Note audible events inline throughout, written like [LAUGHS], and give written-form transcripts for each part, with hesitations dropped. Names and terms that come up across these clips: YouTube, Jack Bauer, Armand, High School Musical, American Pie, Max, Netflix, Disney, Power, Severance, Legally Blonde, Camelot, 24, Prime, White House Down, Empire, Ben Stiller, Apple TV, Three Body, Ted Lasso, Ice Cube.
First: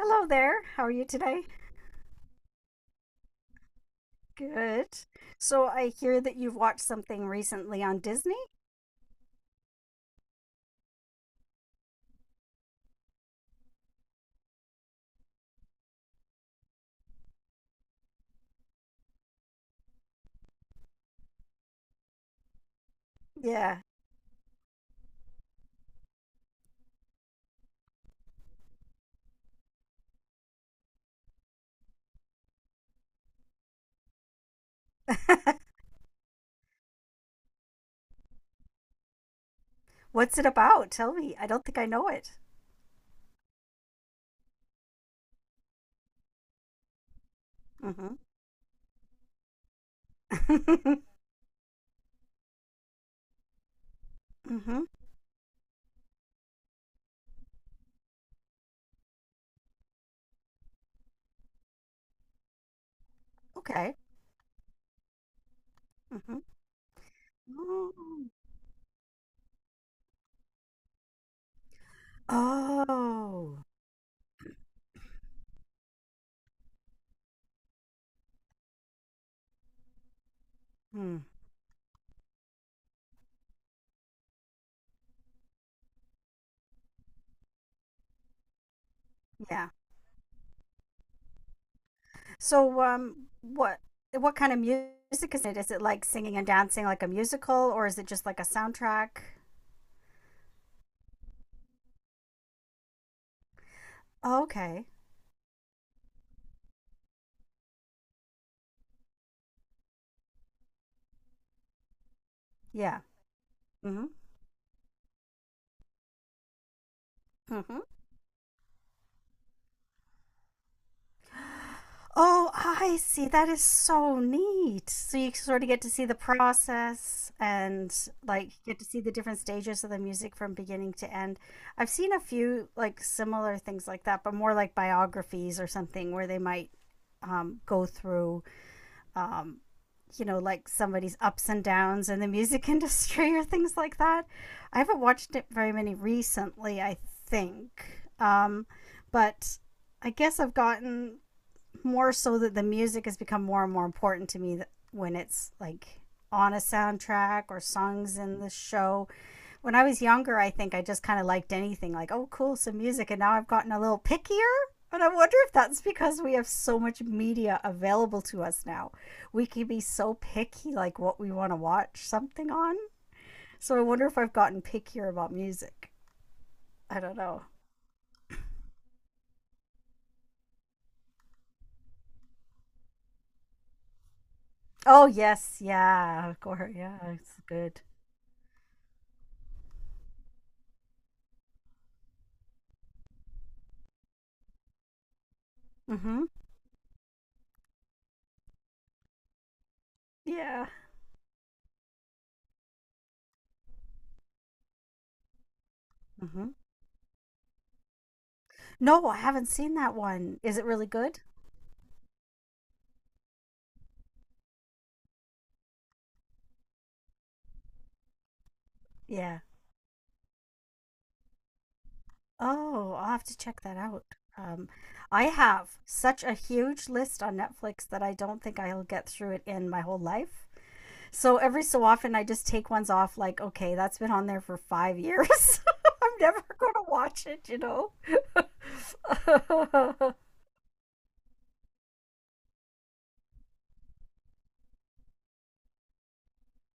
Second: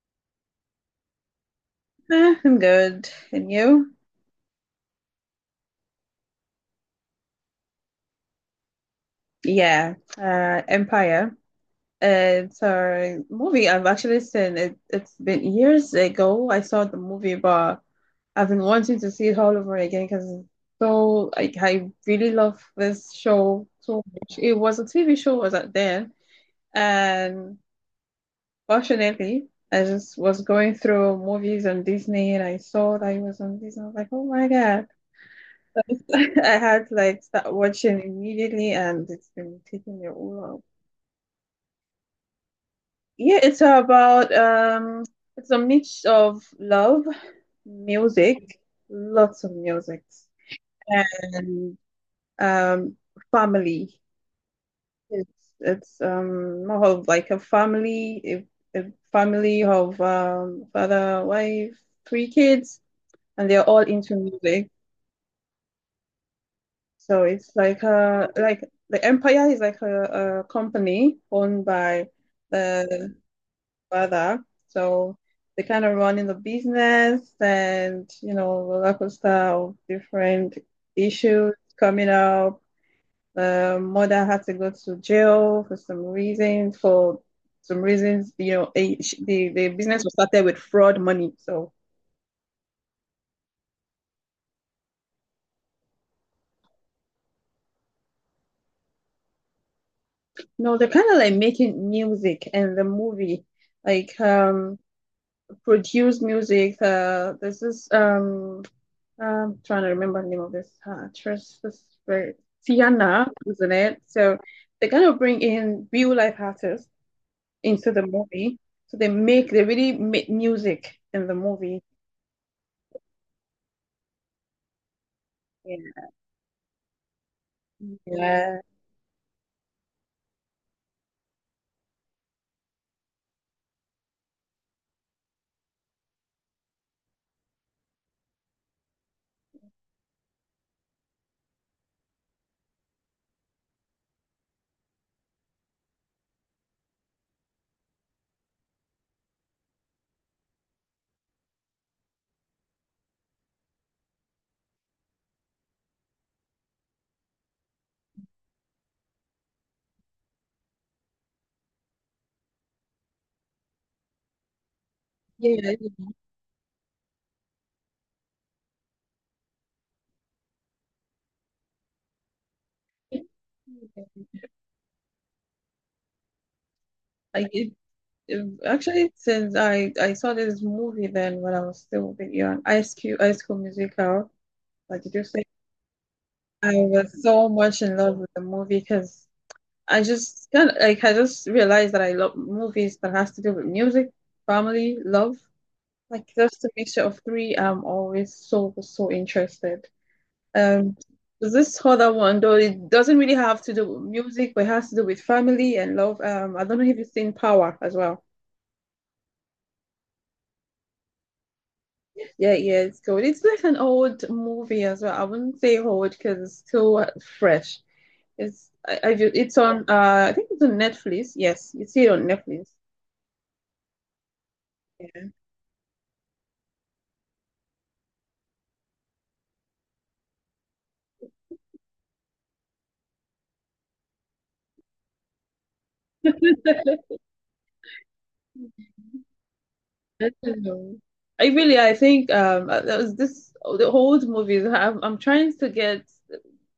Hello there. How are you today? I'm good. And you? Good. So I hear that you've watched something recently on Disney? Yeah, Empire. Uh, It's a movie I've actually seen. It's been years ago I saw the movie, but I've been wanting to see it all over again because I really love this show Yeah. so much. It was a TV show was out there, and fortunately, I just was going through movies on Disney and I saw that it was on Disney. I was like, oh my God. [LAUGHS] I had to like start watching immediately and it's been taking me What's all it out. about? Tell me. I don't think I know it. Yeah, it's about it's a mix of love, Mm-hmm. music, lots of music [LAUGHS] and um family. Mm-hmm. It's it's more of like a family a family of father, wife, three kids and they're all Okay. into music. Mm-hmm. So it's like a Oh. like the empire is like a company owned by the Oh. father. So they kind of run in the business and you know roller coaster of different Hmm. issues coming up. The mother had to go to jail for some reasons. For some reasons, you know, the Yeah. business was started with fraud money. So So what kind of music is it? Is it like singing and dancing like a musical or is it just like a soundtrack? no, they're kind of like making music and the movie like Oh, okay. Produce music. This is I'm trying to remember the name of this actress. This very Yeah. Tiana, isn't it? Mm-hmm. So they kind of bring in real life artists Mm-hmm. into the movie. So they really make music in the movie. Oh, I see. That is so neat. So you sort of get to Yeah, see the process and like yeah, get to see the different stages of the music from beginning to end. I've seen a few like similar things like that, but more like biographies or something where they might go through, um, like somebody's ups and downs in the music [LAUGHS] industry or things like that. I haven't watched it very many recently, I think. But I guess I've gotten more so that the music has become more and more important to me that when it's like on a soundtrack or songs in the show. When I was younger, I think I just kind of liked anything like, oh, cool, some music. And now I've gotten a little pickier. And I wonder if yeah. that's because we have so much media available to us now. We can be so picky, like what we want to watch something on. Yeah. So I wonder if I've gotten pickier about music. I don't know. I it, Actually since I saw this movie then when I was still a bit young, Ice Cube, Ice School Musical. Like Oh, you just say, yes. Yeah. Of course. I Yeah. was It's so good. much in love with the movie because I just I just realized that I love movies that has to do with music, family, love. Mm hmm. Like just a mixture of three. I'm always so interested. Yeah. Um, this other one though it doesn't really have to do with music, but it has to do with family and love. Mm hmm. I don't know if you've seen Power as well. No, I haven't seen that one. Is it really good? Yeah, yeah, it's good. It's like an old movie as well. I wouldn't say old because it's still fresh. Yeah. It's on I think it's on Netflix. Yes, you see it on Netflix. Oh, I'll have to check that out. Um, I Yeah. have such a huge list on Netflix that I don't think I'll get through it in my whole life. So every so often, I just take ones off, like, okay, that's been on there for 5 years. [LAUGHS] I'm never going to watch it, you know? [LAUGHS] I don't know. I really, I think that was this the old movies. I'm trying to get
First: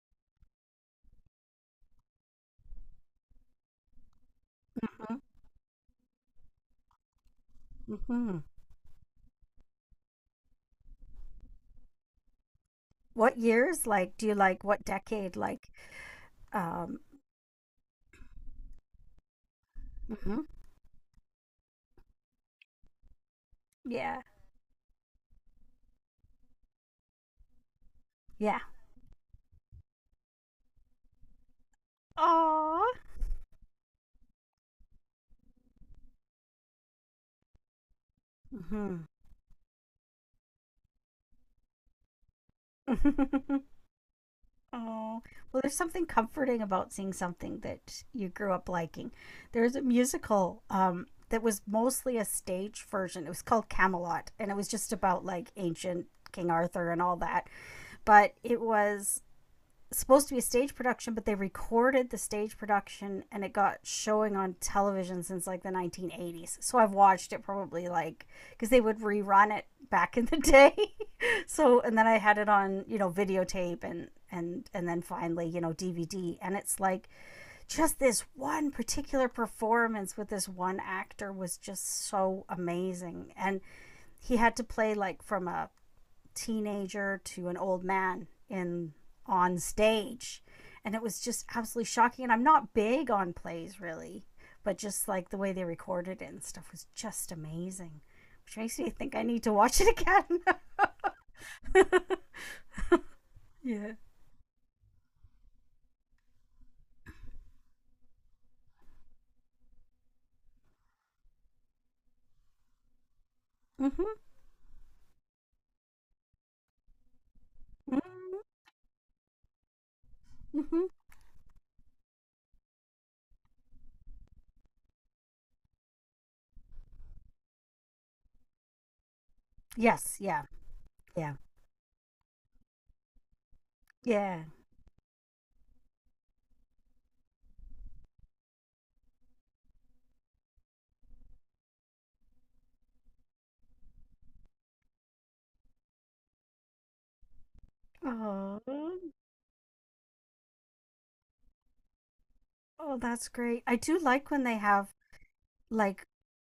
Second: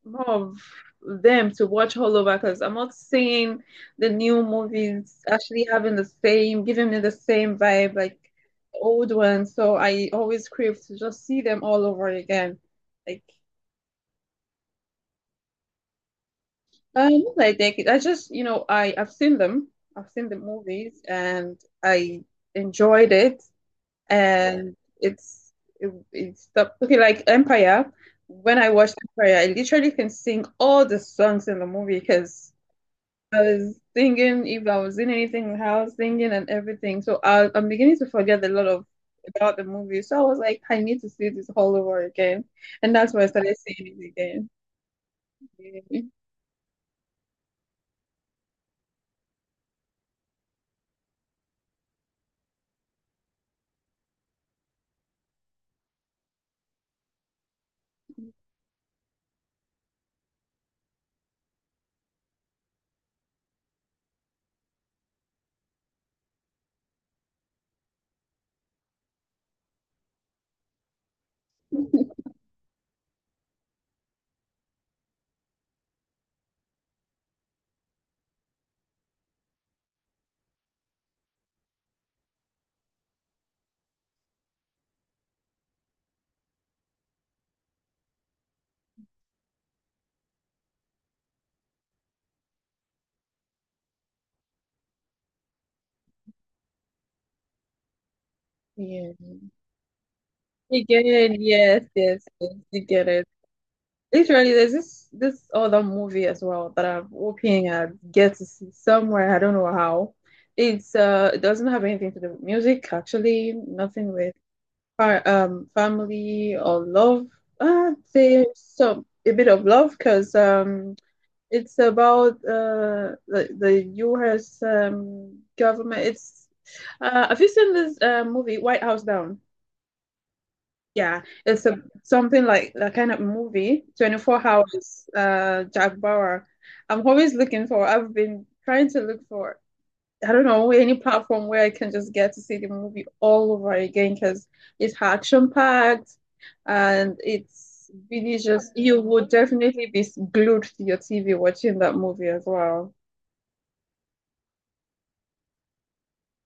more of them to watch all over because I'm not seeing the new movies Mhm, actually having the same, giving me the same vibe like mhm. old ones. So I always crave to just see them all over again. Like What years? Like, do you like what decade? Like, um, I take it. I just you know I've seen them. I've seen the mhm. movies and I enjoyed it. Yeah, And it's it, it's the okay like Empire. When yeah. I watched Empire, I literally can sing all the songs in the movie because Aww. I was singing if I was in anything in the house, singing and everything. So I, I'm beginning to forget a lot of Hmm. about the movie. So I was like, I need to see this all over again, [LAUGHS] and that's why I started Oh, seeing it again. well, there's Yeah. something comforting about seeing something that you grew up liking. There's a musical that was mostly a stage version. It was called Camelot, and it was just about like ancient King Arthur and all that. But it was supposed to be a stage production, but they recorded the stage production and it got showing on television since like the 1980s. So I've watched it probably like because they would rerun it back in the day. [LAUGHS] So and then I [LAUGHS] had it on videotape and then finally DVD, and it's like just this one particular performance with this one actor was just so amazing, and he had to play like from a teenager to an old man in on stage, and it was just absolutely shocking. And I'm not big on plays really, but just like the way they recorded it and stuff was just amazing, which makes me Yeah. think I need to watch it again. You get it. Yes, yes, yes, you get it. [LAUGHS] Yeah. Literally, there's this other movie as well that I'm hoping I get to see somewhere. I don't know how. It's it doesn't have anything to do with music, actually. Nothing Mm-hmm. with fa family or love. Mm-hmm. There's some a bit of love because Mm-hmm. It's about the U.S. Government. It's have you seen this movie White House Down? Yes. Yeah, Yeah, yeah, it's a, something like that kind of movie, yeah. 24 Hours, Jack Bauer. I'm always looking for, I've been trying to look for, I don't know, any platform where I can just get to see the movie all over again because it's action-packed and it's really Oh. just, you would definitely be glued to your TV watching that movie as well. Oh, that's great. I do like when they have, like,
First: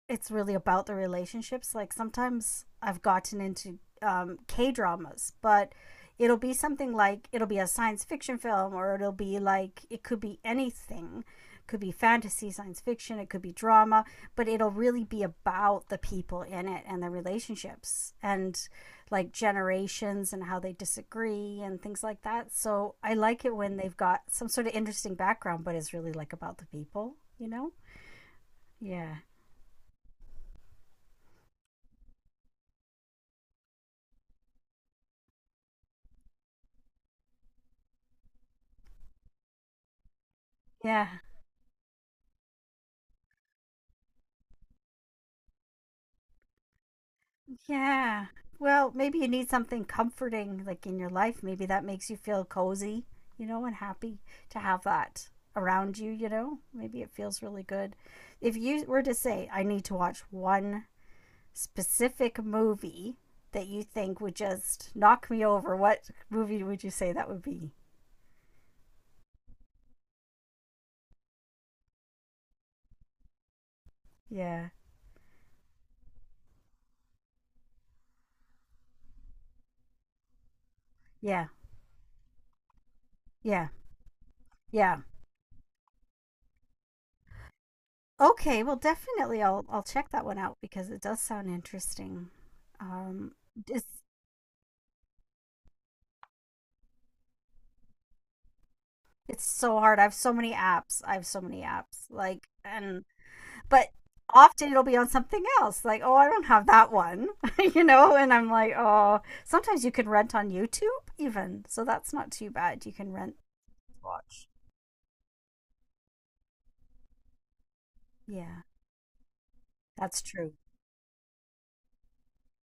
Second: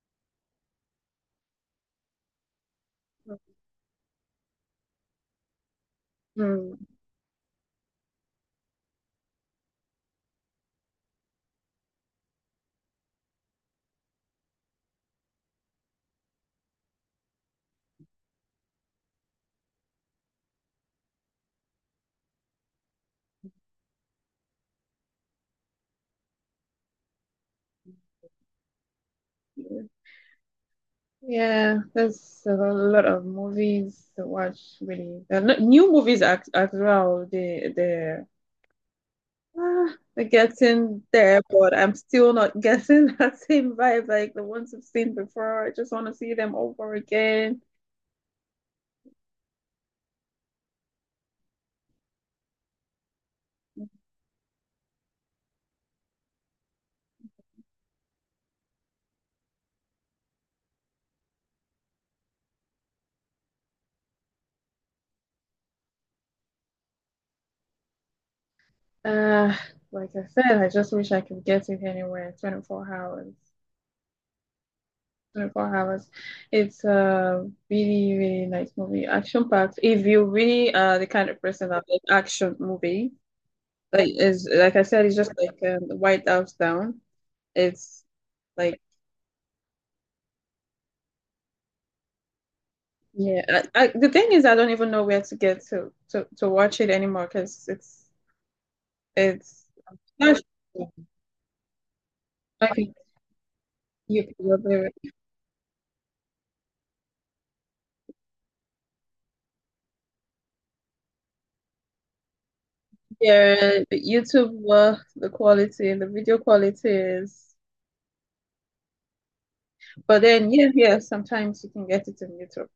it's really about the relationships. Like sometimes I've gotten into K dramas, but it'll be Mm. something like it'll be a science fiction film, or it'll be like it could be anything. It could be fantasy, science fiction, it could be drama, but it'll really be about the people in it and the relationships and like generations and how they disagree and things like that. So I like it when they've got some sort of interesting background, but it's really like about the people, you know? Yeah. Yeah, there's a lot of movies to watch, really. They're not- New movies as well. They're getting Yeah. there, but I'm still not getting [LAUGHS] that same vibe like the ones I've seen before. I just want to see them over again. Yeah. Well, maybe you need something comforting like in your life. Maybe that makes you feel cozy, and happy to have that around you, you know? Maybe it feels really good. If you were to say, I need to watch one specific movie that you think would just knock me over, what movie would you say that would be? Uh, like I said, I just wish I could get it anywhere. 24 hours. Yeah. 24 hours. It's a really, really nice movie. Action packed. If you're really the kind of Yeah. person that likes action movie. Yeah. Like is like I Yeah. said, it's just like the White House down. It's Okay, well like definitely I'll check that one out because it does sound interesting. Um yeah. Is The thing is, I don't even know where to get to watch it anymore because It's it's so hard. I have so many apps. sure. I have so many apps. Like I think and but you often probably it'll right. be on something else. Like, oh, I don't have that one. [LAUGHS] And I'm like, oh, sometimes you can rent on YouTube even. So that's not too bad. You can rent, Yeah. The watch. YouTube work, the quality, the video quality is. Yeah. That's But true. then yeah, yeah. Sometimes you can get it on YouTube.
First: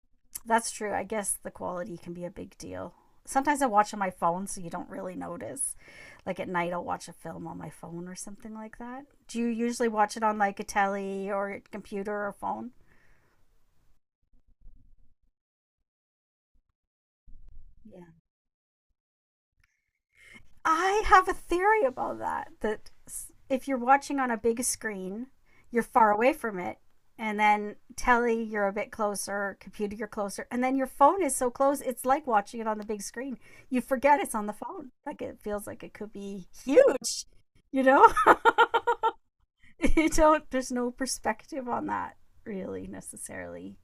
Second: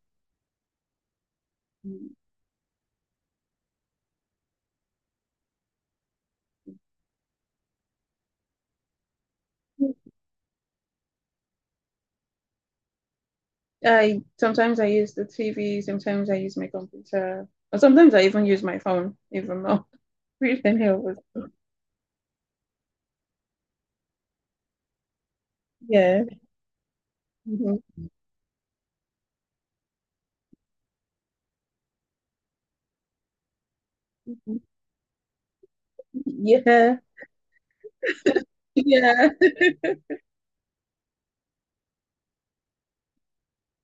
That's true. I guess the quality can Mm. be a big deal. Sometimes I watch on my phone so you don't really notice. Like at night I'll watch a film on my phone or something like that. Do you usually watch it on like a telly or a computer or phone? I sometimes I use the TV, sometimes I use my computer, or Yeah. sometimes I even use my phone, even more. [LAUGHS] Freaking I hell. have a theory about that. That if you're watching on a big screen, you're far Yeah. away from it, and then Mhm. telly, you're a bit closer, computer, you're closer, and then your phone is so close, it's like watching it on the big screen. You forget it's on the Mhm. phone. Like it feels like it could be Yeah. huge, you know? Yeah. [LAUGHS] You don't, there's no perspective on that really necessarily.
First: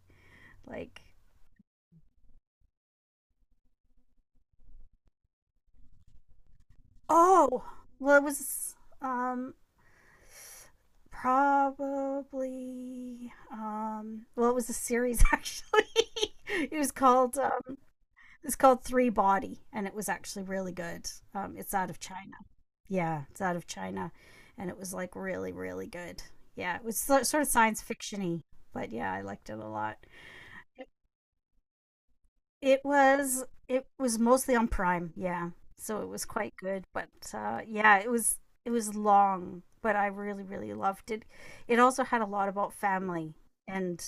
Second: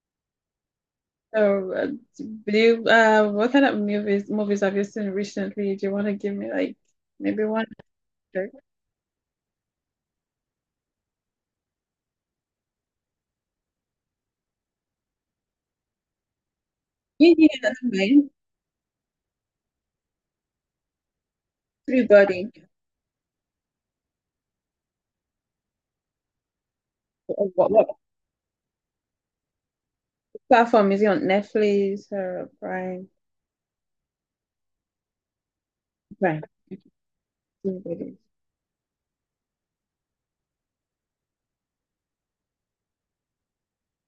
Like, So, do you, what kind of movies have you seen recently? Do you want to give me like maybe oh, one well, it actor? was um probably. Well, it was a series actually. [LAUGHS] it was Yeah, called yeah, um, that's fine. it's called Three Body, and it was actually really good. It's out of China. Everybody. Yeah, it's out of China, and it was like really, really good. Yeah, it was so- sort of science What fictiony, but yeah, I liked it a lot. platform is it on? Netflix or It Prime? was it was mostly on Prime, yeah. So it was Prime. quite good, but yeah, it Everybody. was it was long, but I really really loved it. It also had a lot about family and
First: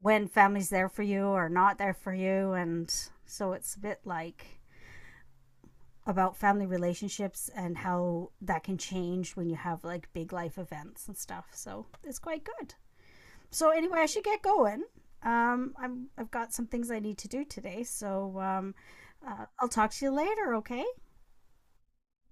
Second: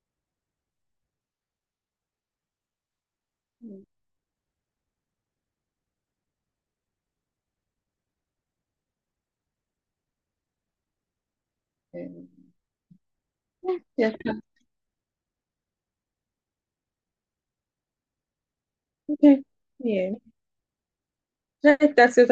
when family's there for you or not there for you, and so it's a bit like about family relationships and how that can change when you have like big life events and stuff. So Okay. it's quite good. So anyway, I should Yeah. get going. I've got some things I need to do today, so Okay. I'll talk to you Yeah. later. Okay. Right, that's it.